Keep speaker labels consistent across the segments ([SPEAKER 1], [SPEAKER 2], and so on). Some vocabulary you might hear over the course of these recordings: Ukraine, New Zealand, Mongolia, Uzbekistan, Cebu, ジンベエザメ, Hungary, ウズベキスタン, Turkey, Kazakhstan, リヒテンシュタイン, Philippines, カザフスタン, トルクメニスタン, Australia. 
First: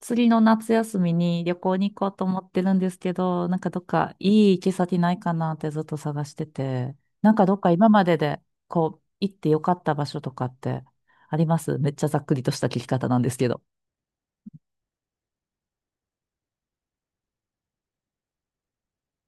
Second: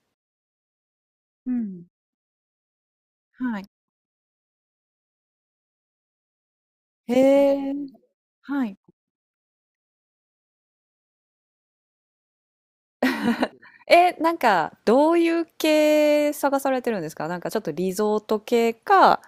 [SPEAKER 1] 次の夏休みに
[SPEAKER 2] う
[SPEAKER 1] 旅行
[SPEAKER 2] ん。
[SPEAKER 1] に行こうと思ってるんですけど、
[SPEAKER 2] はい。
[SPEAKER 1] どっかいい行き先ないかなってずっと探してて、
[SPEAKER 2] へ
[SPEAKER 1] どっか
[SPEAKER 2] え。
[SPEAKER 1] 今までで
[SPEAKER 2] はい。
[SPEAKER 1] こう行ってよかった場所とかってあります？めっちゃざっくりとした聞き方なんですけど。
[SPEAKER 2] え、なんか、どういう系探されてるんですか？なんかちょっとリゾート系か、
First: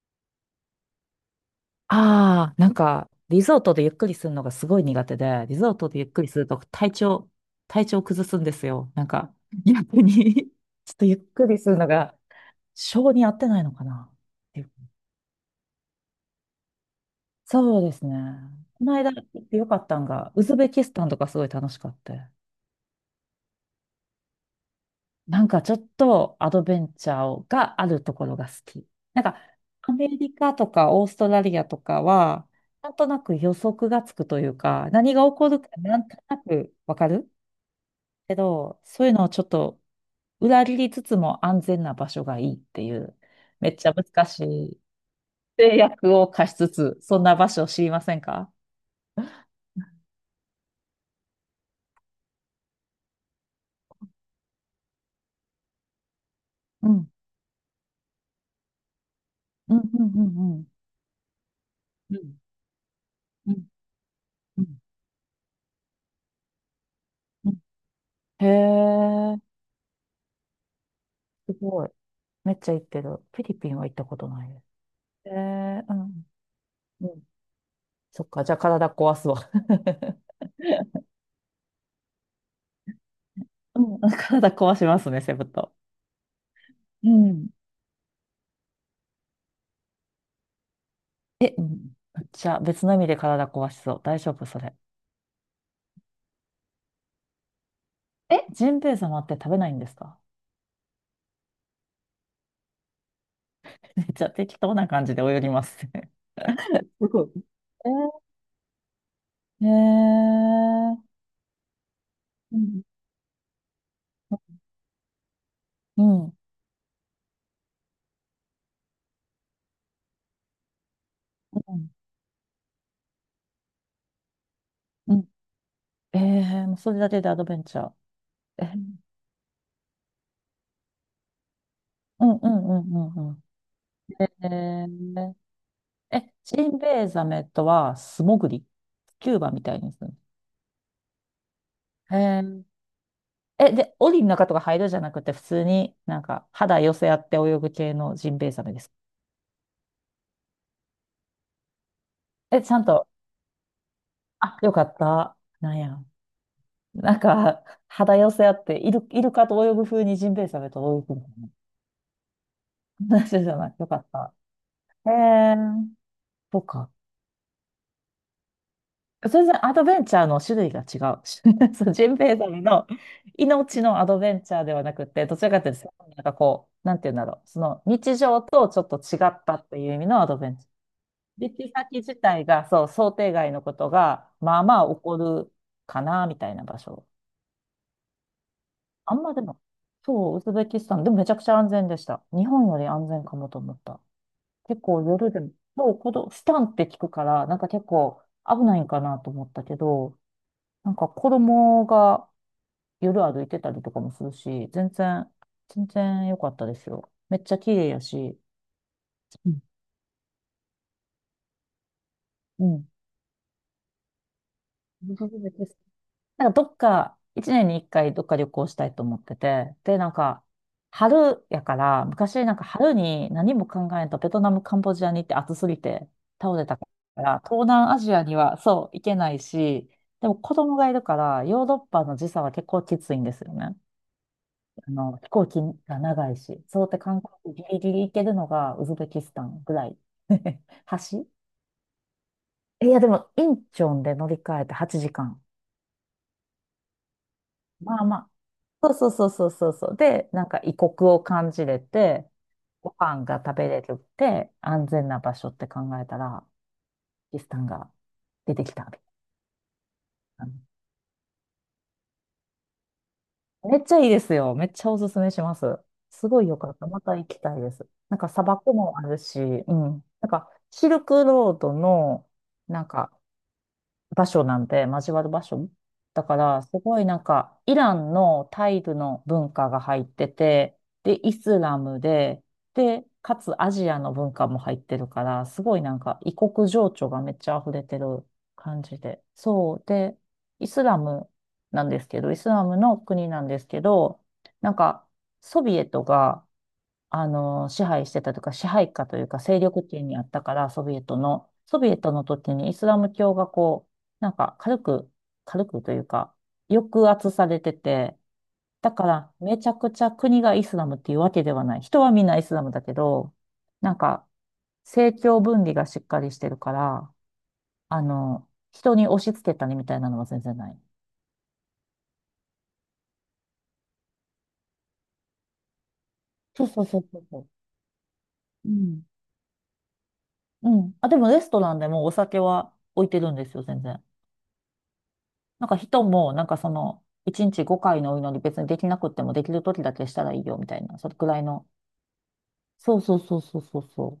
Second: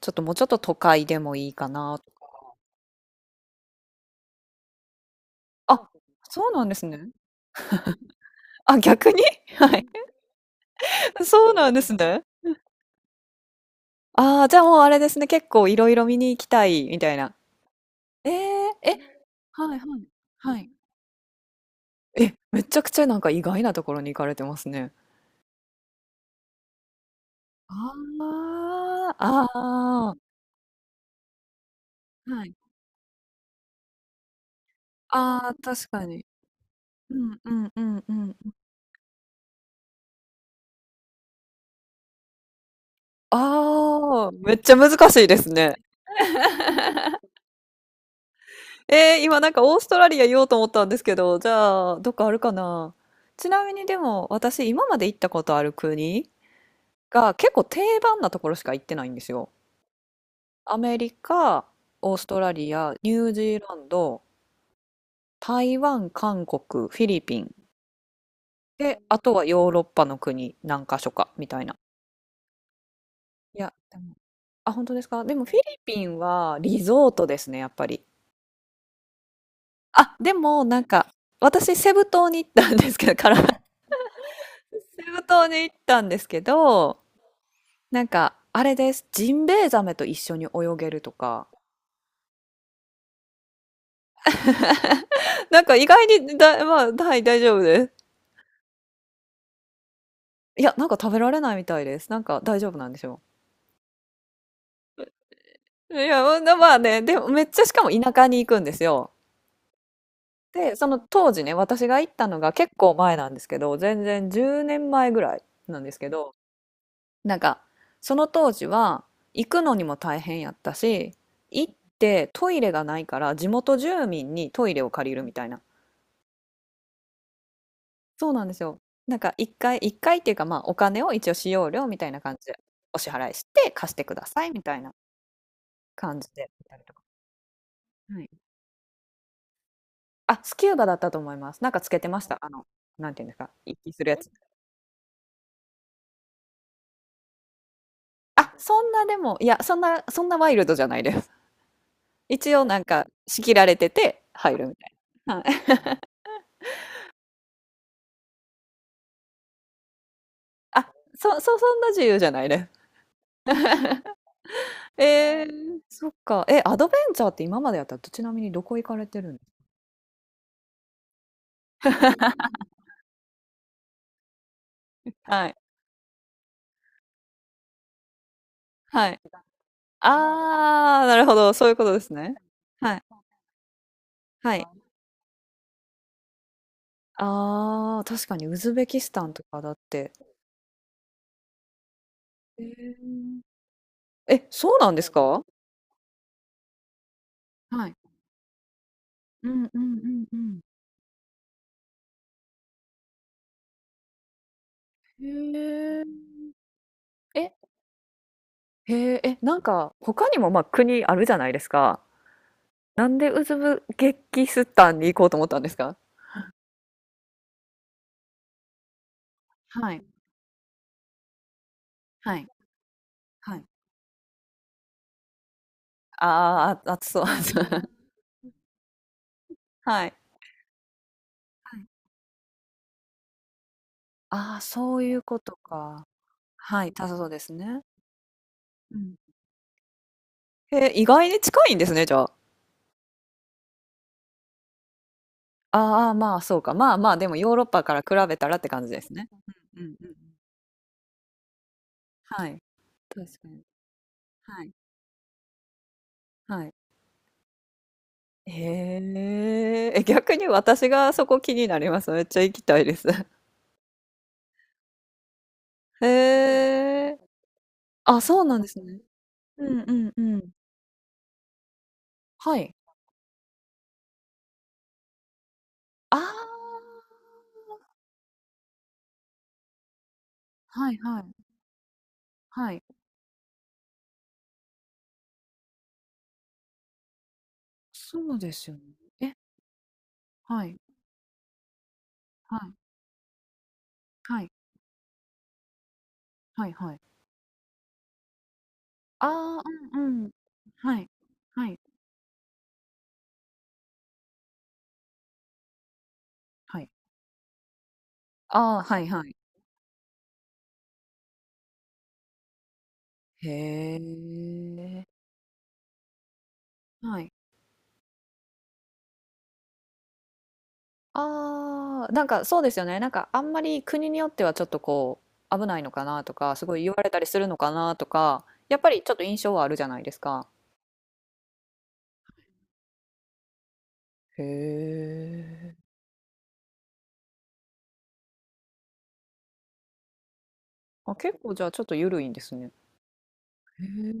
[SPEAKER 2] ちょっともうちょっと都会でもいいかなと。
[SPEAKER 1] ああ、リゾートでゆっくりするのがすごい苦手で、リゾー
[SPEAKER 2] あ、
[SPEAKER 1] トでゆっくりする
[SPEAKER 2] そう
[SPEAKER 1] と
[SPEAKER 2] なんですね。
[SPEAKER 1] 体調崩すんです
[SPEAKER 2] あ、
[SPEAKER 1] よ。なん
[SPEAKER 2] 逆に
[SPEAKER 1] か
[SPEAKER 2] はい。
[SPEAKER 1] 逆に。 ちょっとゆっ く
[SPEAKER 2] そう
[SPEAKER 1] りす
[SPEAKER 2] なん
[SPEAKER 1] る
[SPEAKER 2] で
[SPEAKER 1] の
[SPEAKER 2] す
[SPEAKER 1] が
[SPEAKER 2] ね。
[SPEAKER 1] 性に合ってないのかな。
[SPEAKER 2] ああ、じゃあもうあれですね。結構いろいろ見に行きたい、みたいな。
[SPEAKER 1] そうですね。
[SPEAKER 2] えー、
[SPEAKER 1] この
[SPEAKER 2] え、
[SPEAKER 1] 間行ってよ
[SPEAKER 2] は
[SPEAKER 1] か
[SPEAKER 2] い
[SPEAKER 1] っ
[SPEAKER 2] は
[SPEAKER 1] た
[SPEAKER 2] い。
[SPEAKER 1] んが、ウズ
[SPEAKER 2] は
[SPEAKER 1] ベ
[SPEAKER 2] い。
[SPEAKER 1] キスタンとかすごい楽しかった。
[SPEAKER 2] え、めちゃくちゃなんか意外なところに行かれてますね。
[SPEAKER 1] なんかちょっとアドベンチャーがあるところが好
[SPEAKER 2] あ
[SPEAKER 1] き。
[SPEAKER 2] あ、
[SPEAKER 1] なんかアメ
[SPEAKER 2] ああ、
[SPEAKER 1] リカとかオーストラリアとか
[SPEAKER 2] は
[SPEAKER 1] は、
[SPEAKER 2] い。
[SPEAKER 1] なんとなく予測がつくというか、何が起
[SPEAKER 2] あ
[SPEAKER 1] こ
[SPEAKER 2] あ、
[SPEAKER 1] るか
[SPEAKER 2] 確
[SPEAKER 1] な
[SPEAKER 2] か
[SPEAKER 1] んと
[SPEAKER 2] に。
[SPEAKER 1] なくわか
[SPEAKER 2] う
[SPEAKER 1] る
[SPEAKER 2] んうんうんう
[SPEAKER 1] け
[SPEAKER 2] ん。
[SPEAKER 1] ど、そういうのをちょっと裏切りつつも安全な場所がいいっていう、めっちゃ難
[SPEAKER 2] ああ、
[SPEAKER 1] し
[SPEAKER 2] めっちゃ
[SPEAKER 1] い
[SPEAKER 2] 難しいですね。
[SPEAKER 1] 制約を課しつつ、そんな場所を知りませんか？
[SPEAKER 2] 今なんかオーストラリア言おうと思ったんですけど、じゃあ、どっかあるかな。ちなみにでも、私今まで行ったことある国
[SPEAKER 1] うん。
[SPEAKER 2] が結構定番なところしか行ってないんですよ。
[SPEAKER 1] うんうんうんうん。
[SPEAKER 2] アメリカ、オ
[SPEAKER 1] う
[SPEAKER 2] ースト
[SPEAKER 1] ん
[SPEAKER 2] ラリア、ニュージ
[SPEAKER 1] う
[SPEAKER 2] ー
[SPEAKER 1] ん
[SPEAKER 2] ランド、
[SPEAKER 1] うん
[SPEAKER 2] 台湾、韓国、フィリピ
[SPEAKER 1] う
[SPEAKER 2] ン。
[SPEAKER 1] ん。へ
[SPEAKER 2] で、あと
[SPEAKER 1] え、
[SPEAKER 2] はヨーロッパの国何か所か、み
[SPEAKER 1] す
[SPEAKER 2] たいな。
[SPEAKER 1] ごい。めっちゃ行ってる。フィリ
[SPEAKER 2] い
[SPEAKER 1] ピ
[SPEAKER 2] や、
[SPEAKER 1] ンは行っ
[SPEAKER 2] で
[SPEAKER 1] た
[SPEAKER 2] も
[SPEAKER 1] ことないです。
[SPEAKER 2] あ、本当ですか？
[SPEAKER 1] へ
[SPEAKER 2] でもフィリ
[SPEAKER 1] え、う
[SPEAKER 2] ピ
[SPEAKER 1] ん。
[SPEAKER 2] ンはリ
[SPEAKER 1] う
[SPEAKER 2] ゾー
[SPEAKER 1] ん。
[SPEAKER 2] トですね、やっぱり。
[SPEAKER 1] そっか、じゃあ体壊すわ。
[SPEAKER 2] あ、で も、なんか、私、セブ島に行ったんですけど、から
[SPEAKER 1] うん、体壊しま
[SPEAKER 2] セ
[SPEAKER 1] すね、
[SPEAKER 2] ブ
[SPEAKER 1] セブ
[SPEAKER 2] 島に行
[SPEAKER 1] 島。
[SPEAKER 2] ったんですけど、
[SPEAKER 1] うん。
[SPEAKER 2] なんか、あれです。ジンベエザメと一緒に泳げるとか。
[SPEAKER 1] え、うん。じゃあ別の意味で体壊しそう。大丈夫、それ？
[SPEAKER 2] なんか意外にだ、まあ、はい、大丈夫です。
[SPEAKER 1] え、ジンベエ様って食べないんですか？
[SPEAKER 2] いや、なんか食べられないみたいです。なんか大丈夫なんでしょ
[SPEAKER 1] めっちゃ適当な感じで泳ぎます
[SPEAKER 2] う。い
[SPEAKER 1] ね。
[SPEAKER 2] や、ままあね、
[SPEAKER 1] す
[SPEAKER 2] で
[SPEAKER 1] ご
[SPEAKER 2] も
[SPEAKER 1] い。
[SPEAKER 2] めっちゃしかも田舎に行くんですよ。
[SPEAKER 1] えー、え
[SPEAKER 2] で、その
[SPEAKER 1] ー、
[SPEAKER 2] 当時ね、私が行ったのが
[SPEAKER 1] う
[SPEAKER 2] 結
[SPEAKER 1] ん。
[SPEAKER 2] 構前なんですけど、全然10年前ぐらいなんです
[SPEAKER 1] う
[SPEAKER 2] け
[SPEAKER 1] ん。
[SPEAKER 2] ど、なんか、その当時は、行くのにも大変やったし、行
[SPEAKER 1] う
[SPEAKER 2] っ
[SPEAKER 1] ん。
[SPEAKER 2] てトイレがないから、地元住民にトイレを借
[SPEAKER 1] う
[SPEAKER 2] りる
[SPEAKER 1] ん。
[SPEAKER 2] みたいな。
[SPEAKER 1] えー、もうそれだけでアドベンチャ
[SPEAKER 2] そうなんですよ。
[SPEAKER 1] ー。
[SPEAKER 2] なんか、一回、一回っていうか、まあ、お金を一応使用料みたいな
[SPEAKER 1] う
[SPEAKER 2] 感
[SPEAKER 1] ん
[SPEAKER 2] じ
[SPEAKER 1] う
[SPEAKER 2] で、
[SPEAKER 1] んう
[SPEAKER 2] お支
[SPEAKER 1] んうん
[SPEAKER 2] 払
[SPEAKER 1] う
[SPEAKER 2] いし
[SPEAKER 1] ん。
[SPEAKER 2] て、貸してく
[SPEAKER 1] え
[SPEAKER 2] ださいみたいな
[SPEAKER 1] ー、
[SPEAKER 2] 感じ
[SPEAKER 1] え、
[SPEAKER 2] で、やっ
[SPEAKER 1] ジ
[SPEAKER 2] た
[SPEAKER 1] ン
[SPEAKER 2] りとか。
[SPEAKER 1] ベエザメとは
[SPEAKER 2] は
[SPEAKER 1] 素
[SPEAKER 2] い。
[SPEAKER 1] 潜りスキューバみたいにするの？
[SPEAKER 2] あ、スキューバだったと思います。なんかつけて
[SPEAKER 1] へ
[SPEAKER 2] ました。あ
[SPEAKER 1] ー。
[SPEAKER 2] の、なんていうんですか、
[SPEAKER 1] え、
[SPEAKER 2] 一気
[SPEAKER 1] で、
[SPEAKER 2] するや
[SPEAKER 1] 檻の
[SPEAKER 2] つ。
[SPEAKER 1] 中とか入るじゃなくて、普通になんか肌寄せ合って泳ぐ系のジンベエ
[SPEAKER 2] あ、
[SPEAKER 1] ザメ
[SPEAKER 2] そ
[SPEAKER 1] です
[SPEAKER 2] ん
[SPEAKER 1] か？
[SPEAKER 2] なでも、いや、そんなワイルドじゃないです。一
[SPEAKER 1] え、
[SPEAKER 2] 応
[SPEAKER 1] ち
[SPEAKER 2] な
[SPEAKER 1] ゃ
[SPEAKER 2] ん
[SPEAKER 1] ん
[SPEAKER 2] か
[SPEAKER 1] と、
[SPEAKER 2] 仕切られてて
[SPEAKER 1] あ、
[SPEAKER 2] 入る
[SPEAKER 1] よ
[SPEAKER 2] み
[SPEAKER 1] か
[SPEAKER 2] たい
[SPEAKER 1] っ
[SPEAKER 2] な。
[SPEAKER 1] た。
[SPEAKER 2] はい。
[SPEAKER 1] なんや。なんか、肌寄せ合って、イルカと泳ぐ風にジンベエザメと
[SPEAKER 2] あ、
[SPEAKER 1] 泳ぐみた
[SPEAKER 2] そ
[SPEAKER 1] い
[SPEAKER 2] そそんな自由じゃないね。
[SPEAKER 1] な話？ じゃない。よかった。へえ、
[SPEAKER 2] そっか。
[SPEAKER 1] そ
[SPEAKER 2] え、
[SPEAKER 1] う
[SPEAKER 2] アド
[SPEAKER 1] か。
[SPEAKER 2] ベンチャーって今までやったら、ちなみにどこ行かれてるんで
[SPEAKER 1] 全
[SPEAKER 2] す
[SPEAKER 1] 然アドベンチャーの種類が違う。そう、ジンベエザメの命のアドベンチャーではなく
[SPEAKER 2] か？
[SPEAKER 1] て、どち
[SPEAKER 2] は
[SPEAKER 1] ら
[SPEAKER 2] い、
[SPEAKER 1] かというと、なんかこう、なんて言うんだろう。その日常とちょっと
[SPEAKER 2] は
[SPEAKER 1] 違
[SPEAKER 2] い。
[SPEAKER 1] ったっていう意味のアドベンチャー。
[SPEAKER 2] ああ、なるほ
[SPEAKER 1] リ
[SPEAKER 2] ど、
[SPEAKER 1] ッ
[SPEAKER 2] そう
[SPEAKER 1] チ
[SPEAKER 2] いうこ
[SPEAKER 1] 先
[SPEAKER 2] とです
[SPEAKER 1] 自
[SPEAKER 2] ね。
[SPEAKER 1] 体が、そう、
[SPEAKER 2] はい、
[SPEAKER 1] 想定外のことが、
[SPEAKER 2] は
[SPEAKER 1] まあ
[SPEAKER 2] い。
[SPEAKER 1] まあ起こるかな、みたいな場所。
[SPEAKER 2] ああ、確かにウズベキス
[SPEAKER 1] あん
[SPEAKER 2] タン
[SPEAKER 1] まで
[SPEAKER 2] とか
[SPEAKER 1] も、
[SPEAKER 2] だって。
[SPEAKER 1] そう、ウズベキスタン、でもめちゃくちゃ安全でした。日
[SPEAKER 2] え
[SPEAKER 1] 本より
[SPEAKER 2] ー。
[SPEAKER 1] 安全かもと思った。
[SPEAKER 2] え、そう
[SPEAKER 1] 結
[SPEAKER 2] なんで
[SPEAKER 1] 構
[SPEAKER 2] す
[SPEAKER 1] 夜で
[SPEAKER 2] か？
[SPEAKER 1] も、そう、このスタンって聞くから、なんか結
[SPEAKER 2] はい。
[SPEAKER 1] 構危ないんかなと思
[SPEAKER 2] う
[SPEAKER 1] った
[SPEAKER 2] ん
[SPEAKER 1] け
[SPEAKER 2] う
[SPEAKER 1] ど、
[SPEAKER 2] んうん
[SPEAKER 1] なんか子供が夜歩いてたりとかもするし、全
[SPEAKER 2] う
[SPEAKER 1] 然、
[SPEAKER 2] ん。
[SPEAKER 1] 全
[SPEAKER 2] へ
[SPEAKER 1] 然良かったですよ。め
[SPEAKER 2] え。
[SPEAKER 1] っち
[SPEAKER 2] え、
[SPEAKER 1] ゃ綺麗やし。
[SPEAKER 2] へえ、え、
[SPEAKER 1] う
[SPEAKER 2] な
[SPEAKER 1] ん。
[SPEAKER 2] んか他にも、国あるじゃないですか。
[SPEAKER 1] うん。
[SPEAKER 2] なんでウズブゲキスタンに行こ
[SPEAKER 1] そ
[SPEAKER 2] う
[SPEAKER 1] う
[SPEAKER 2] と思っ
[SPEAKER 1] で
[SPEAKER 2] たんで
[SPEAKER 1] す。
[SPEAKER 2] すか？
[SPEAKER 1] なんかどっか、一年に一回どっか旅行したいと思ってて、
[SPEAKER 2] は
[SPEAKER 1] で、
[SPEAKER 2] い、
[SPEAKER 1] なんか、春やから、
[SPEAKER 2] は
[SPEAKER 1] 昔
[SPEAKER 2] い、
[SPEAKER 1] なんか春に何
[SPEAKER 2] はい。
[SPEAKER 1] も考えんとベトナム、カンボジアに行って暑すぎて倒れた
[SPEAKER 2] あ
[SPEAKER 1] か
[SPEAKER 2] あ、暑そう。
[SPEAKER 1] ら、東南アジアにはそう、行けないし、
[SPEAKER 2] はい。
[SPEAKER 1] でも子供がいるから、ヨーロッパの時差は結構きついんですよね。
[SPEAKER 2] ああ、
[SPEAKER 1] あ
[SPEAKER 2] そうい
[SPEAKER 1] の、
[SPEAKER 2] う
[SPEAKER 1] 飛
[SPEAKER 2] こ
[SPEAKER 1] 行
[SPEAKER 2] と
[SPEAKER 1] 機が
[SPEAKER 2] か。
[SPEAKER 1] 長いし、そう
[SPEAKER 2] は
[SPEAKER 1] やっ
[SPEAKER 2] い、
[SPEAKER 1] て韓
[SPEAKER 2] そうです
[SPEAKER 1] 国ギリ
[SPEAKER 2] ね。
[SPEAKER 1] ギリ行けるのがウズ
[SPEAKER 2] う
[SPEAKER 1] ベ
[SPEAKER 2] ん。
[SPEAKER 1] キスタンぐらい。
[SPEAKER 2] へえ、意
[SPEAKER 1] 橋。
[SPEAKER 2] 外に近いんですね、じゃあ。
[SPEAKER 1] えいや、でも、インチョンで乗り換えて8時間。
[SPEAKER 2] ああ、まあ、そうか。まあまあ、でもヨーロッパから
[SPEAKER 1] まあま
[SPEAKER 2] 比
[SPEAKER 1] あ。
[SPEAKER 2] べたらって感じで
[SPEAKER 1] そう
[SPEAKER 2] す
[SPEAKER 1] そ
[SPEAKER 2] ね。
[SPEAKER 1] うそうそうそう
[SPEAKER 2] うんう
[SPEAKER 1] そ
[SPEAKER 2] ん
[SPEAKER 1] う。
[SPEAKER 2] うんうん。
[SPEAKER 1] で、なんか異国を感じれて、
[SPEAKER 2] はい。
[SPEAKER 1] ご飯
[SPEAKER 2] 確
[SPEAKER 1] が
[SPEAKER 2] か
[SPEAKER 1] 食
[SPEAKER 2] に。
[SPEAKER 1] べれるって
[SPEAKER 2] はい。
[SPEAKER 1] 安全な場所って考えたら、
[SPEAKER 2] はい。
[SPEAKER 1] キスタンが出てきたみたい
[SPEAKER 2] へえ。え、逆に
[SPEAKER 1] な。
[SPEAKER 2] 私がそこ気になります。めっちゃ行きたいです。
[SPEAKER 1] めっちゃいいですよ。めっちゃおすすめします。すごいよ
[SPEAKER 2] へ
[SPEAKER 1] かった。また
[SPEAKER 2] え。
[SPEAKER 1] 行きたいです。なん
[SPEAKER 2] あ、
[SPEAKER 1] か
[SPEAKER 2] そ
[SPEAKER 1] 砂
[SPEAKER 2] うなんで
[SPEAKER 1] 漠
[SPEAKER 2] す
[SPEAKER 1] も
[SPEAKER 2] ね。
[SPEAKER 1] あるし、
[SPEAKER 2] う
[SPEAKER 1] う
[SPEAKER 2] んう
[SPEAKER 1] ん。
[SPEAKER 2] ん
[SPEAKER 1] なん
[SPEAKER 2] う
[SPEAKER 1] か
[SPEAKER 2] ん。
[SPEAKER 1] シルクロードの、
[SPEAKER 2] はい。
[SPEAKER 1] なんか場所なんで、交わる場所。
[SPEAKER 2] あ
[SPEAKER 1] だ
[SPEAKER 2] あ。
[SPEAKER 1] から、すごいなんか、イランのタイルの文化が入ってて、
[SPEAKER 2] はい
[SPEAKER 1] で、
[SPEAKER 2] は
[SPEAKER 1] イ
[SPEAKER 2] い。
[SPEAKER 1] スラムで、
[SPEAKER 2] はい。
[SPEAKER 1] で、かつアジアの文化も入ってるから、すごいなんか、異国情緒がめっちゃ溢れてる
[SPEAKER 2] そうですよ
[SPEAKER 1] 感
[SPEAKER 2] ね。
[SPEAKER 1] じで。
[SPEAKER 2] え
[SPEAKER 1] そう。で、
[SPEAKER 2] は
[SPEAKER 1] イ
[SPEAKER 2] い、
[SPEAKER 1] スラムなんですけど、イス
[SPEAKER 2] は
[SPEAKER 1] ラ
[SPEAKER 2] い、
[SPEAKER 1] ムの国なんですけど、
[SPEAKER 2] はい、
[SPEAKER 1] なんか、ソビエトが
[SPEAKER 2] はいはい。
[SPEAKER 1] あの、支配してたというか、支配下というか、勢
[SPEAKER 2] ああ、
[SPEAKER 1] 力
[SPEAKER 2] う
[SPEAKER 1] 圏
[SPEAKER 2] ん
[SPEAKER 1] にあ
[SPEAKER 2] うん。
[SPEAKER 1] ったから、
[SPEAKER 2] はい、はい、
[SPEAKER 1] ソビエトの時にイスラム教がこう、なんか軽く、軽くというか、
[SPEAKER 2] はい。
[SPEAKER 1] 抑圧されてて、
[SPEAKER 2] ああ、
[SPEAKER 1] だ
[SPEAKER 2] は
[SPEAKER 1] か
[SPEAKER 2] いは
[SPEAKER 1] ら、
[SPEAKER 2] い。
[SPEAKER 1] めちゃくちゃ国がイスラムっていうわけではない。人はみんなイスラムだけど、なん
[SPEAKER 2] へ
[SPEAKER 1] か、
[SPEAKER 2] え。
[SPEAKER 1] 政教分離がしっかりしてるから、
[SPEAKER 2] はい。
[SPEAKER 1] あの、人に押し付けたりみたいなのは全然ない。
[SPEAKER 2] ああ、なんかそうですよね。なんかあんまり国によってはちょっとこう危ないのかなとか、
[SPEAKER 1] そ
[SPEAKER 2] す
[SPEAKER 1] う
[SPEAKER 2] ごい
[SPEAKER 1] そう
[SPEAKER 2] 言
[SPEAKER 1] そ
[SPEAKER 2] わ
[SPEAKER 1] う
[SPEAKER 2] れた
[SPEAKER 1] そ
[SPEAKER 2] り
[SPEAKER 1] う
[SPEAKER 2] す
[SPEAKER 1] そ
[SPEAKER 2] る
[SPEAKER 1] う。
[SPEAKER 2] のかなとか、
[SPEAKER 1] う
[SPEAKER 2] やっぱり
[SPEAKER 1] ん。
[SPEAKER 2] ちょっと印象はあるじゃないですか。
[SPEAKER 1] うん。あ、でもレストランでもお酒は置いてるんですよ、全然。
[SPEAKER 2] へ
[SPEAKER 1] なん
[SPEAKER 2] え。
[SPEAKER 1] か人も、なんかその、1日5回のお祈り別にできなくってもできる時だけしたらいいよみたいな、そ
[SPEAKER 2] あ、
[SPEAKER 1] れく
[SPEAKER 2] 結
[SPEAKER 1] らい
[SPEAKER 2] 構じゃ
[SPEAKER 1] の。
[SPEAKER 2] あちょっと緩いんですね。
[SPEAKER 1] そうそうそうそうそう
[SPEAKER 2] へ
[SPEAKER 1] そう。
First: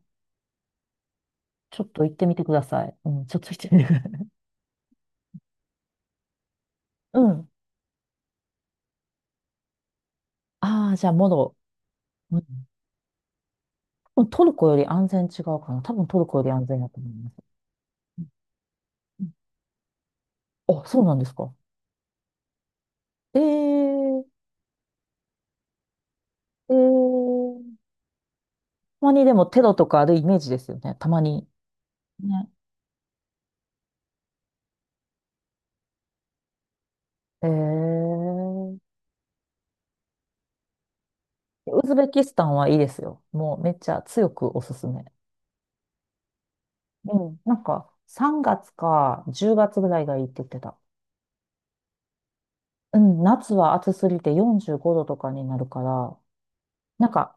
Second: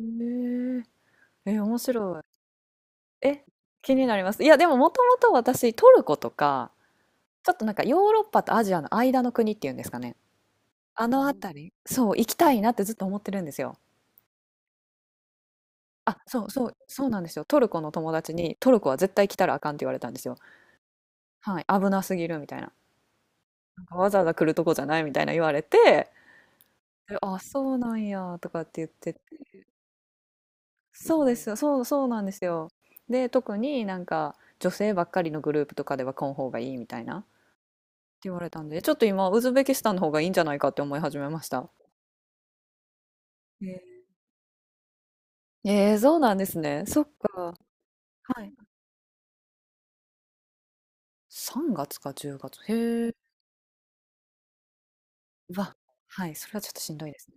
[SPEAKER 2] え。え、面
[SPEAKER 1] ちょっと行っ
[SPEAKER 2] 白
[SPEAKER 1] てみ
[SPEAKER 2] い。
[SPEAKER 1] てください。うん、ちょっ
[SPEAKER 2] え、
[SPEAKER 1] と行ってみて
[SPEAKER 2] 気
[SPEAKER 1] くだ
[SPEAKER 2] に
[SPEAKER 1] さ
[SPEAKER 2] なり
[SPEAKER 1] い。
[SPEAKER 2] ます。いや、でももともと私トルコとか
[SPEAKER 1] う
[SPEAKER 2] ち
[SPEAKER 1] ん。
[SPEAKER 2] ょっとなんかヨーロッパとアジアの間の国っていうんですかね。
[SPEAKER 1] ああ、じ
[SPEAKER 2] あ
[SPEAKER 1] ゃあ、
[SPEAKER 2] の
[SPEAKER 1] モロ。
[SPEAKER 2] 辺り、そう、行き
[SPEAKER 1] うん。
[SPEAKER 2] たいなってずっと思ってるんですよ。
[SPEAKER 1] 多分トルコより安全違うかな。多分
[SPEAKER 2] あ、
[SPEAKER 1] トルコ
[SPEAKER 2] そ
[SPEAKER 1] よ
[SPEAKER 2] う
[SPEAKER 1] り
[SPEAKER 2] そ
[SPEAKER 1] 安
[SPEAKER 2] う、
[SPEAKER 1] 全だと
[SPEAKER 2] そう
[SPEAKER 1] 思い
[SPEAKER 2] なんで
[SPEAKER 1] ます。
[SPEAKER 2] すよ。トルコの友
[SPEAKER 1] うん
[SPEAKER 2] 達に、トルコは絶
[SPEAKER 1] う
[SPEAKER 2] 対
[SPEAKER 1] ん。
[SPEAKER 2] 来たらあかんって言われたんですよ。
[SPEAKER 1] あ、そうなんですか。
[SPEAKER 2] はい、危なすぎるみたいな。
[SPEAKER 1] え
[SPEAKER 2] なんかわざわ
[SPEAKER 1] え。
[SPEAKER 2] ざ来るとこじゃないみたいな言われて、
[SPEAKER 1] え
[SPEAKER 2] であ、
[SPEAKER 1] ー。
[SPEAKER 2] そうなんやとかって言っ
[SPEAKER 1] たま
[SPEAKER 2] て、
[SPEAKER 1] にでもテロとかあるイメージですよね。たま
[SPEAKER 2] そうで
[SPEAKER 1] に。
[SPEAKER 2] すよ、そう、そうなんです
[SPEAKER 1] ね。
[SPEAKER 2] よ。で、特になんか女性ばっかりのグループとかでは来ん方がいいみたいなって
[SPEAKER 1] え
[SPEAKER 2] 言われたんで、ち
[SPEAKER 1] え。
[SPEAKER 2] ょっと今、ウズベキスタンの方がいいんじゃないかって思い始めました。
[SPEAKER 1] ウズベキスタンはいいですよ。もうめっちゃ
[SPEAKER 2] え
[SPEAKER 1] 強くおすすめ。
[SPEAKER 2] そうなんですね。そっ
[SPEAKER 1] うん、
[SPEAKER 2] か。
[SPEAKER 1] なんか3
[SPEAKER 2] はい。
[SPEAKER 1] 月か10月ぐらいがいいって言ってた。
[SPEAKER 2] 3月か10月。
[SPEAKER 1] う
[SPEAKER 2] へえ。
[SPEAKER 1] ん、夏は暑すぎて45度とかにな
[SPEAKER 2] う
[SPEAKER 1] る
[SPEAKER 2] わ、
[SPEAKER 1] から、
[SPEAKER 2] はい、それはちょっとしんど
[SPEAKER 1] なん
[SPEAKER 2] いですね。
[SPEAKER 1] か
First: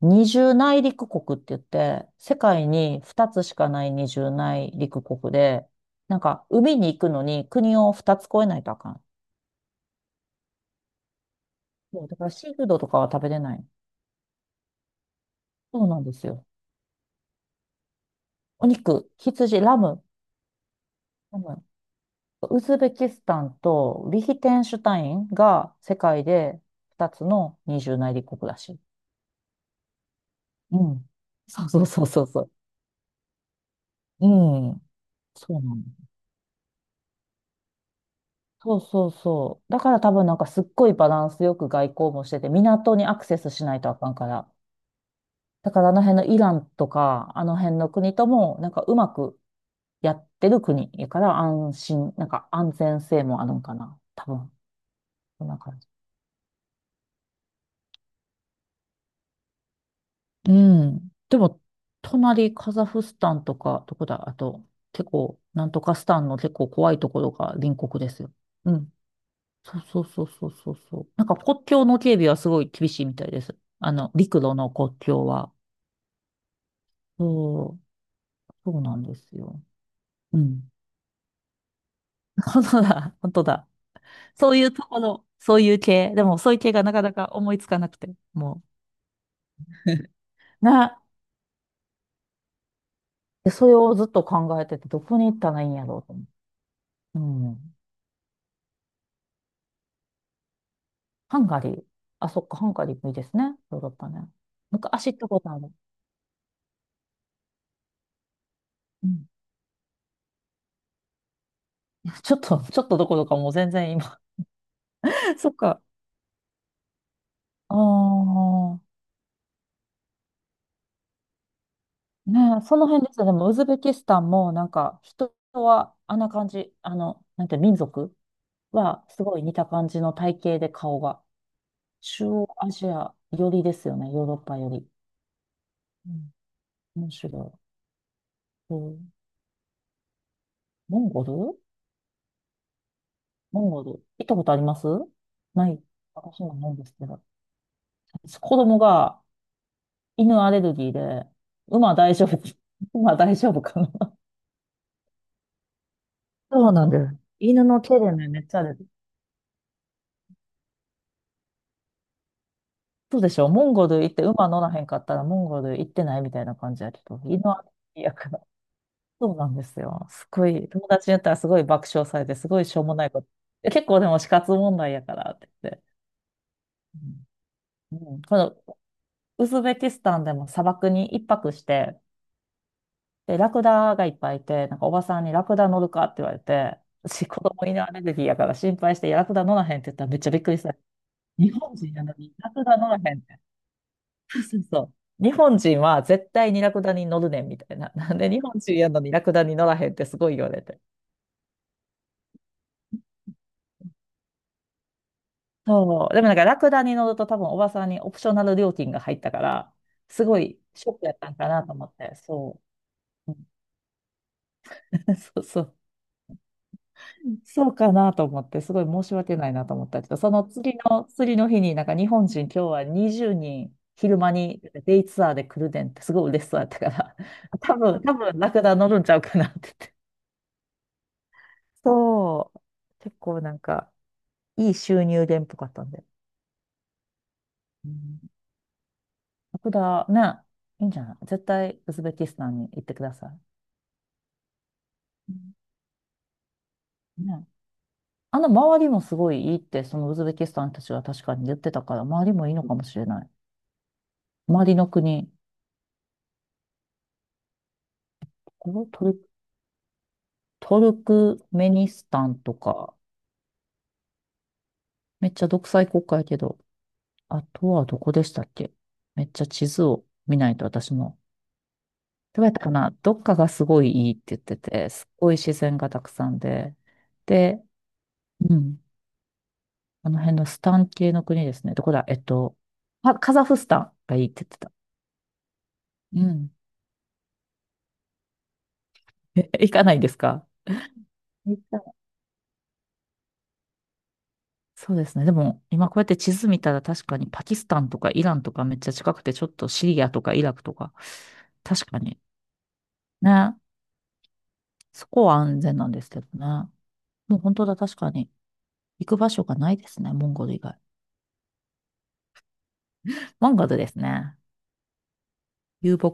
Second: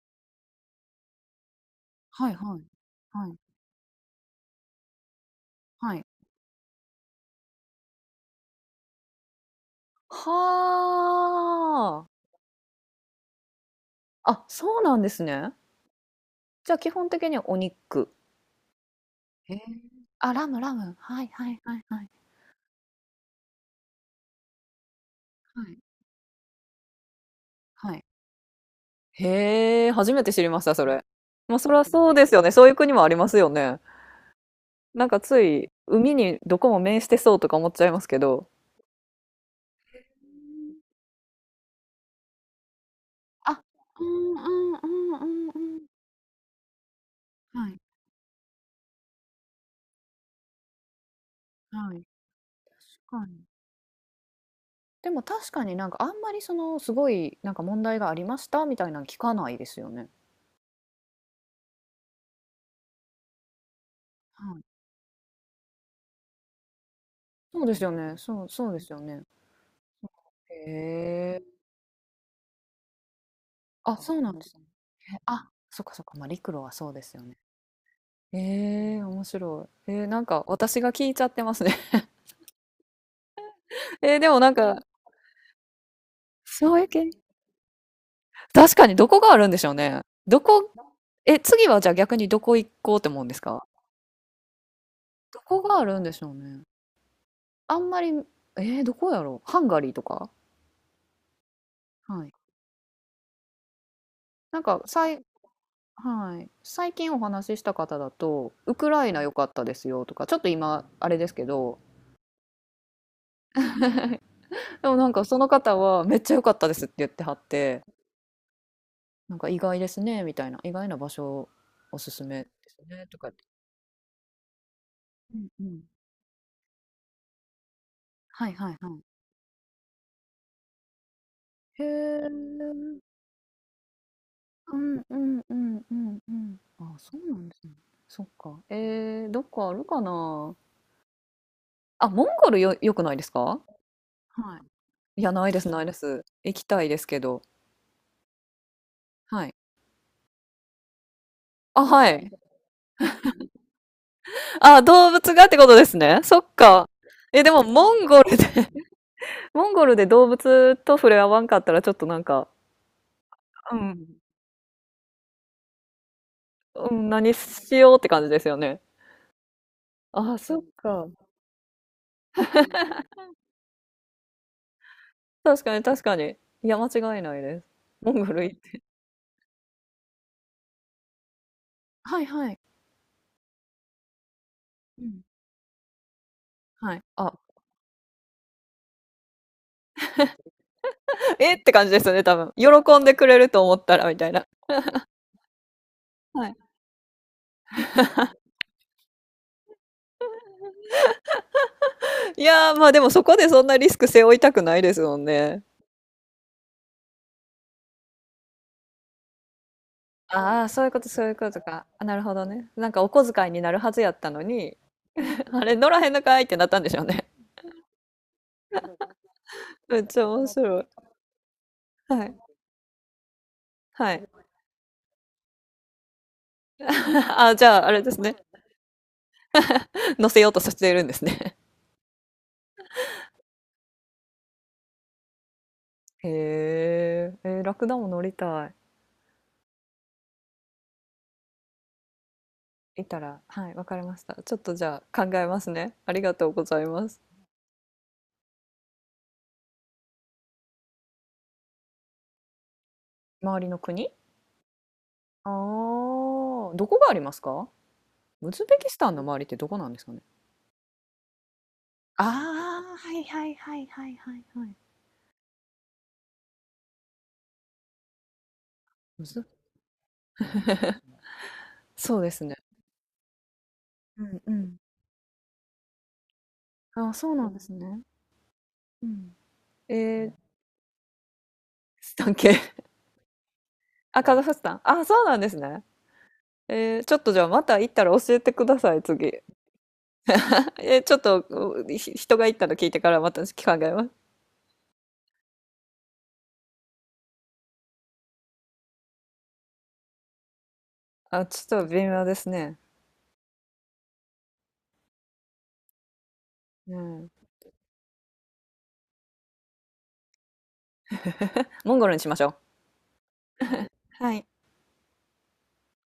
[SPEAKER 1] 二重内陸国って言って、
[SPEAKER 2] はい
[SPEAKER 1] 世
[SPEAKER 2] はい。
[SPEAKER 1] 界に
[SPEAKER 2] は
[SPEAKER 1] 2
[SPEAKER 2] い、
[SPEAKER 1] つしかない二重内陸国で、
[SPEAKER 2] はい。
[SPEAKER 1] なんか海に行くのに国を2つ越えないとあかん。そ
[SPEAKER 2] は
[SPEAKER 1] う、だからシーフードとかは食べれない。
[SPEAKER 2] あ。あ、そうなんですね。
[SPEAKER 1] そうなんですよ。
[SPEAKER 2] じゃあ基本的にはお肉。
[SPEAKER 1] お肉、
[SPEAKER 2] へ
[SPEAKER 1] 羊、
[SPEAKER 2] え。
[SPEAKER 1] ラム、
[SPEAKER 2] あ、ラムラム。はい
[SPEAKER 1] ラ
[SPEAKER 2] はい
[SPEAKER 1] ム。
[SPEAKER 2] はいはい
[SPEAKER 1] ウズベキスタンとリヒテンシュタイン
[SPEAKER 2] は
[SPEAKER 1] が
[SPEAKER 2] い。
[SPEAKER 1] 世界で2つの二
[SPEAKER 2] は
[SPEAKER 1] 重
[SPEAKER 2] い。
[SPEAKER 1] 内陸国らしい。
[SPEAKER 2] へえ、初めて知りました、
[SPEAKER 1] う
[SPEAKER 2] それ。
[SPEAKER 1] ん。
[SPEAKER 2] ま、
[SPEAKER 1] そう
[SPEAKER 2] そり
[SPEAKER 1] そ
[SPEAKER 2] ゃ
[SPEAKER 1] うそう
[SPEAKER 2] そう
[SPEAKER 1] そ
[SPEAKER 2] で
[SPEAKER 1] う
[SPEAKER 2] す
[SPEAKER 1] そ
[SPEAKER 2] よね。
[SPEAKER 1] う。
[SPEAKER 2] そういう国もありますよね。
[SPEAKER 1] うん。
[SPEAKER 2] なんかつ
[SPEAKER 1] そう
[SPEAKER 2] い、
[SPEAKER 1] なの。
[SPEAKER 2] 海にどこも面してそうとか思っちゃいますけど。
[SPEAKER 1] そうそうそう。だから多分なんかすっごいバランスよく外交もしてて、港にアクセス
[SPEAKER 2] あ、
[SPEAKER 1] しないとあ
[SPEAKER 2] う
[SPEAKER 1] かんか
[SPEAKER 2] んう
[SPEAKER 1] ら。
[SPEAKER 2] んうんう
[SPEAKER 1] だか
[SPEAKER 2] ん
[SPEAKER 1] らあの辺のイランとか、あの
[SPEAKER 2] うん。はい、
[SPEAKER 1] 辺の国とも、なんかうまくやってる国やから安
[SPEAKER 2] はい。
[SPEAKER 1] 心、なんか安
[SPEAKER 2] 確
[SPEAKER 1] 全性
[SPEAKER 2] か
[SPEAKER 1] も
[SPEAKER 2] に。
[SPEAKER 1] あるんかな。多分。
[SPEAKER 2] でも
[SPEAKER 1] そん
[SPEAKER 2] 確
[SPEAKER 1] な
[SPEAKER 2] かに
[SPEAKER 1] 感
[SPEAKER 2] な
[SPEAKER 1] じ。
[SPEAKER 2] んかあんまりそのすごいなんか問題がありましたみたいなの聞かないですよね。
[SPEAKER 1] うん。でも、隣カザフスタンとか、どこだ、あ
[SPEAKER 2] はい。
[SPEAKER 1] と、結構、なんとかスタンの結構怖いところが
[SPEAKER 2] そうで
[SPEAKER 1] 隣
[SPEAKER 2] すよ
[SPEAKER 1] 国で
[SPEAKER 2] ね。
[SPEAKER 1] すよ。
[SPEAKER 2] そう、そう
[SPEAKER 1] う
[SPEAKER 2] です
[SPEAKER 1] ん。
[SPEAKER 2] よね。
[SPEAKER 1] そうそうそうそう
[SPEAKER 2] へ
[SPEAKER 1] そうそう。なんか
[SPEAKER 2] え。
[SPEAKER 1] 国境の警備はすごい厳しいみたいです。あ
[SPEAKER 2] あ、
[SPEAKER 1] の、
[SPEAKER 2] そうなん
[SPEAKER 1] 陸
[SPEAKER 2] で
[SPEAKER 1] 路
[SPEAKER 2] すね。
[SPEAKER 1] の国
[SPEAKER 2] へ
[SPEAKER 1] 境
[SPEAKER 2] あ、
[SPEAKER 1] は。
[SPEAKER 2] そっかそっか、まあ、陸路はそうですよね。
[SPEAKER 1] そう、そうな
[SPEAKER 2] ええ、
[SPEAKER 1] んで
[SPEAKER 2] 面
[SPEAKER 1] すよ。
[SPEAKER 2] 白い。なん
[SPEAKER 1] う
[SPEAKER 2] か
[SPEAKER 1] ん。
[SPEAKER 2] 私が聞いちゃってますね。
[SPEAKER 1] 本当だ、本当だ。
[SPEAKER 2] でもな
[SPEAKER 1] そ
[SPEAKER 2] ん
[SPEAKER 1] ういう
[SPEAKER 2] か、
[SPEAKER 1] ところ、そういう系。でも、そういう系
[SPEAKER 2] そう
[SPEAKER 1] が
[SPEAKER 2] いう
[SPEAKER 1] なか
[SPEAKER 2] け
[SPEAKER 1] なか思いつかなくて、も
[SPEAKER 2] 確かにどこがあるんでしょうね。
[SPEAKER 1] う。
[SPEAKER 2] どこ
[SPEAKER 1] な、
[SPEAKER 2] え、次はじゃあ逆にどこ行こうって思うんです
[SPEAKER 1] で
[SPEAKER 2] か？
[SPEAKER 1] それをずっと考えてて、どこに行っ
[SPEAKER 2] ど
[SPEAKER 1] た
[SPEAKER 2] こ
[SPEAKER 1] らいいん
[SPEAKER 2] があ
[SPEAKER 1] やろ
[SPEAKER 2] るん
[SPEAKER 1] うと
[SPEAKER 2] でし
[SPEAKER 1] 思
[SPEAKER 2] ょうね。
[SPEAKER 1] う。う
[SPEAKER 2] あ
[SPEAKER 1] ん。
[SPEAKER 2] んまり、どこやろう。ハンガリーとか？
[SPEAKER 1] ハンガリー。
[SPEAKER 2] は
[SPEAKER 1] あ、
[SPEAKER 2] い。
[SPEAKER 1] そっか、ハンガリーもいいですね。ヨーロッパね。
[SPEAKER 2] なんか
[SPEAKER 1] 昔
[SPEAKER 2] さ
[SPEAKER 1] 行っ
[SPEAKER 2] い
[SPEAKER 1] たことある。
[SPEAKER 2] はい。最近お話しした方だと、ウクラ
[SPEAKER 1] う
[SPEAKER 2] イナ
[SPEAKER 1] ん。
[SPEAKER 2] 良かったですよとか、ちょっと今、あれですけど、
[SPEAKER 1] ちょっと、ちょっとどころかもう全然今。
[SPEAKER 2] でもなんかそ の
[SPEAKER 1] そっ
[SPEAKER 2] 方
[SPEAKER 1] か。
[SPEAKER 2] はめっちゃ良かったですって言ってはっ
[SPEAKER 1] あ
[SPEAKER 2] て、
[SPEAKER 1] あ。
[SPEAKER 2] なんか意外ですね、みたいな、意外な場所おすす
[SPEAKER 1] ね
[SPEAKER 2] めで
[SPEAKER 1] え、
[SPEAKER 2] す
[SPEAKER 1] その
[SPEAKER 2] ね、
[SPEAKER 1] 辺で
[SPEAKER 2] と
[SPEAKER 1] すよ。
[SPEAKER 2] かっ
[SPEAKER 1] で
[SPEAKER 2] て。
[SPEAKER 1] も、ウズベキスタンも、なんか、人
[SPEAKER 2] うんうん。
[SPEAKER 1] は、あんな感じ、あの、なんて、民族
[SPEAKER 2] はいはいはい。
[SPEAKER 1] は、すごい似た感じの体型で顔が。
[SPEAKER 2] へ
[SPEAKER 1] 中
[SPEAKER 2] え。
[SPEAKER 1] 央アジア寄りですよね、ヨーロッパよ
[SPEAKER 2] う
[SPEAKER 1] り。
[SPEAKER 2] んうんうんう
[SPEAKER 1] う
[SPEAKER 2] ん
[SPEAKER 1] ん、
[SPEAKER 2] うん。あ、
[SPEAKER 1] 面
[SPEAKER 2] そうなん
[SPEAKER 1] 白
[SPEAKER 2] ですね。そっか。
[SPEAKER 1] い。うん、
[SPEAKER 2] どっかあるかな。
[SPEAKER 1] モンゴル
[SPEAKER 2] あ、モンゴルよ、良くないですか？
[SPEAKER 1] モンゴル行ったことあ
[SPEAKER 2] は
[SPEAKER 1] ります
[SPEAKER 2] い。いや、ないです、
[SPEAKER 1] な
[SPEAKER 2] な
[SPEAKER 1] い。
[SPEAKER 2] いです。
[SPEAKER 1] 私も
[SPEAKER 2] 行き
[SPEAKER 1] ないん
[SPEAKER 2] た
[SPEAKER 1] で
[SPEAKER 2] い
[SPEAKER 1] す
[SPEAKER 2] です
[SPEAKER 1] け
[SPEAKER 2] け
[SPEAKER 1] ど。
[SPEAKER 2] ど。
[SPEAKER 1] 子供が
[SPEAKER 2] はい。
[SPEAKER 1] 犬アレルギーで、
[SPEAKER 2] あ、
[SPEAKER 1] 馬
[SPEAKER 2] は
[SPEAKER 1] 大丈
[SPEAKER 2] い。
[SPEAKER 1] 夫、馬大丈夫かな。
[SPEAKER 2] あ、動物がってことですね。そっ
[SPEAKER 1] そうな
[SPEAKER 2] か。
[SPEAKER 1] んです。
[SPEAKER 2] え、でも、
[SPEAKER 1] 犬の
[SPEAKER 2] モ
[SPEAKER 1] 毛
[SPEAKER 2] ン
[SPEAKER 1] で
[SPEAKER 2] ゴ
[SPEAKER 1] ね、
[SPEAKER 2] ル
[SPEAKER 1] め
[SPEAKER 2] で
[SPEAKER 1] っちゃある。
[SPEAKER 2] モンゴルで動物と触れ合わんかったら、ちょっとなんか、
[SPEAKER 1] そうでしょモン
[SPEAKER 2] う
[SPEAKER 1] ゴル行っ
[SPEAKER 2] ん、
[SPEAKER 1] て馬乗らへんかったらモンゴル行ってないみたいな感じや
[SPEAKER 2] う
[SPEAKER 1] け
[SPEAKER 2] ん、
[SPEAKER 1] ど、
[SPEAKER 2] 何
[SPEAKER 1] 犬は
[SPEAKER 2] しようって
[SPEAKER 1] や
[SPEAKER 2] 感じ
[SPEAKER 1] か
[SPEAKER 2] で
[SPEAKER 1] ら。
[SPEAKER 2] すよね。
[SPEAKER 1] そうなんですよ。す
[SPEAKER 2] あ、
[SPEAKER 1] ご
[SPEAKER 2] そっ
[SPEAKER 1] い、友
[SPEAKER 2] か。
[SPEAKER 1] 達に言ったらすごい爆笑されて、すごいしょうもないこと。え結構でも死活問題やからって
[SPEAKER 2] 確
[SPEAKER 1] 言っ
[SPEAKER 2] かに、
[SPEAKER 1] て。
[SPEAKER 2] 確かに。いや、間違いないです。
[SPEAKER 1] うん
[SPEAKER 2] モ
[SPEAKER 1] うん、
[SPEAKER 2] ンゴ
[SPEAKER 1] こ
[SPEAKER 2] ル
[SPEAKER 1] の
[SPEAKER 2] 行って。
[SPEAKER 1] ウズベキスタンでも砂漠に一泊して、
[SPEAKER 2] はいはい。
[SPEAKER 1] で、ラクダがいっぱいいて、なんかお
[SPEAKER 2] う
[SPEAKER 1] ばさ
[SPEAKER 2] ん。
[SPEAKER 1] んにラクダ乗るかって言われて、
[SPEAKER 2] はい。
[SPEAKER 1] 私
[SPEAKER 2] あ、
[SPEAKER 1] 子供犬アレルギーやから心配して、いやラクダ乗らへんって言ったらめっちゃびっくりした。日
[SPEAKER 2] えって
[SPEAKER 1] 本
[SPEAKER 2] 感じ
[SPEAKER 1] 人
[SPEAKER 2] で
[SPEAKER 1] や
[SPEAKER 2] す
[SPEAKER 1] の
[SPEAKER 2] よね、
[SPEAKER 1] に
[SPEAKER 2] 多
[SPEAKER 1] ラ
[SPEAKER 2] 分。
[SPEAKER 1] クダ乗ら
[SPEAKER 2] 喜んで
[SPEAKER 1] へんっ
[SPEAKER 2] くれ
[SPEAKER 1] て。
[SPEAKER 2] ると思ったら、みたい
[SPEAKER 1] そう
[SPEAKER 2] な。
[SPEAKER 1] そうそう。日本人は絶
[SPEAKER 2] は
[SPEAKER 1] 対
[SPEAKER 2] い。
[SPEAKER 1] にラクダに乗るねんみたいな。なんで日本人やのにラクダに乗らへんってすごい言われて。
[SPEAKER 2] いやー、まあでもそこでそんなリスク背負いたくないですもんね。
[SPEAKER 1] そう。でもなんかラクダに乗ると多分おばさんにオプショナル料金が入ったから、すごい
[SPEAKER 2] ああ、そう
[SPEAKER 1] シ
[SPEAKER 2] いう
[SPEAKER 1] ョッ
[SPEAKER 2] こ
[SPEAKER 1] ク
[SPEAKER 2] と、
[SPEAKER 1] やっ
[SPEAKER 2] そうい
[SPEAKER 1] たん
[SPEAKER 2] う
[SPEAKER 1] か
[SPEAKER 2] こと
[SPEAKER 1] なと
[SPEAKER 2] か。
[SPEAKER 1] 思っ
[SPEAKER 2] あ、
[SPEAKER 1] て。
[SPEAKER 2] なるほど
[SPEAKER 1] そ
[SPEAKER 2] ね。なんかお小
[SPEAKER 1] う。う
[SPEAKER 2] 遣い
[SPEAKER 1] ん
[SPEAKER 2] になるはずやったのに、
[SPEAKER 1] そう
[SPEAKER 2] あ
[SPEAKER 1] そう。
[SPEAKER 2] れ、乗らへんのかいってなったんでしょうね。
[SPEAKER 1] そうかなと思って、すごい申し訳ないなと思 っ
[SPEAKER 2] め
[SPEAKER 1] た
[SPEAKER 2] っ
[SPEAKER 1] けど、
[SPEAKER 2] ちゃ
[SPEAKER 1] その
[SPEAKER 2] 面
[SPEAKER 1] 次
[SPEAKER 2] 白い。
[SPEAKER 1] の、次の日になんか日
[SPEAKER 2] は
[SPEAKER 1] 本
[SPEAKER 2] い。
[SPEAKER 1] 人今日は20人
[SPEAKER 2] は
[SPEAKER 1] 昼
[SPEAKER 2] い。
[SPEAKER 1] 間にデイツアーで来るねんってすごい嬉しそうやったから、
[SPEAKER 2] あ、じ
[SPEAKER 1] 多
[SPEAKER 2] ゃあ、あ
[SPEAKER 1] 分、
[SPEAKER 2] れで
[SPEAKER 1] 多
[SPEAKER 2] すね。
[SPEAKER 1] 分ラクダ乗るんちゃうかなって
[SPEAKER 2] 乗せようとさせているんですね。
[SPEAKER 1] そう。結構なんか、いい収入源っぽかったんで。
[SPEAKER 2] へえ、ラク
[SPEAKER 1] う
[SPEAKER 2] ダも
[SPEAKER 1] ん。
[SPEAKER 2] 乗りたい。
[SPEAKER 1] だ。ね。いいんじゃない絶対、ウズベキスタンに行ってく
[SPEAKER 2] い
[SPEAKER 1] だ
[SPEAKER 2] た
[SPEAKER 1] さ
[SPEAKER 2] ら、
[SPEAKER 1] い。
[SPEAKER 2] はい、わかりました。ちょっとじゃあ考
[SPEAKER 1] う
[SPEAKER 2] え
[SPEAKER 1] ん
[SPEAKER 2] ますね。ありがとうございます。
[SPEAKER 1] ね。あの、周りもすごいいいって、そのウズベキスタンたちは確かに言ってたから、周りもいいのかもしれない。
[SPEAKER 2] 周りの国
[SPEAKER 1] 周りの国、
[SPEAKER 2] ああどこがありますか？ウズ
[SPEAKER 1] こ
[SPEAKER 2] ベ
[SPEAKER 1] の
[SPEAKER 2] キス
[SPEAKER 1] ト
[SPEAKER 2] タン
[SPEAKER 1] ル、
[SPEAKER 2] の周りってどこなんですかね？
[SPEAKER 1] トルクメニス
[SPEAKER 2] あ
[SPEAKER 1] タンとか、
[SPEAKER 2] あ、はいはいはいはいはいはい。
[SPEAKER 1] めっちゃ独裁国家やけど、あとはどこでしたっけ、
[SPEAKER 2] ウ
[SPEAKER 1] めっち
[SPEAKER 2] ズ
[SPEAKER 1] ゃ地図を見ないと私も。
[SPEAKER 2] そうで
[SPEAKER 1] ど
[SPEAKER 2] す
[SPEAKER 1] うやっ
[SPEAKER 2] ね。
[SPEAKER 1] たかなどっかがすごいいいって
[SPEAKER 2] う
[SPEAKER 1] 言っ
[SPEAKER 2] んう
[SPEAKER 1] て
[SPEAKER 2] ん。
[SPEAKER 1] て、すっごい自然がたくさんで。
[SPEAKER 2] あ、そうなんで
[SPEAKER 1] で、
[SPEAKER 2] すね。
[SPEAKER 1] うん。
[SPEAKER 2] うん。
[SPEAKER 1] あの
[SPEAKER 2] えー、
[SPEAKER 1] 辺のスタン系の国ですね。どこだ
[SPEAKER 2] スタン系
[SPEAKER 1] あ、カザフスタンが
[SPEAKER 2] あ、
[SPEAKER 1] いいっ
[SPEAKER 2] カザ
[SPEAKER 1] て言っ
[SPEAKER 2] フ
[SPEAKER 1] て
[SPEAKER 2] ス
[SPEAKER 1] た。
[SPEAKER 2] タン。あ、そうなんですね。
[SPEAKER 1] うん。
[SPEAKER 2] ちょっとじゃあまた行ったら教えてください、次。
[SPEAKER 1] え、行かないですか、
[SPEAKER 2] ちょっと
[SPEAKER 1] 行ったら
[SPEAKER 2] 人が行ったの聞いてからまた考えます。
[SPEAKER 1] そうですね。でも、今こうやって地図見たら確かにパキスタンとかイランとかめっちゃ近くて、ちょっとシリアとかイラクとか、
[SPEAKER 2] あ、ちょっと
[SPEAKER 1] 確か
[SPEAKER 2] 微
[SPEAKER 1] に。
[SPEAKER 2] 妙ですね。
[SPEAKER 1] ね。そこは安全なんですけどね。
[SPEAKER 2] うん。
[SPEAKER 1] もう本当だ、確かに。行く場所がないですね。モンゴル以外。
[SPEAKER 2] モンゴルにしましょう。
[SPEAKER 1] モンゴルです
[SPEAKER 2] は
[SPEAKER 1] ね。
[SPEAKER 2] い。
[SPEAKER 1] 遊牧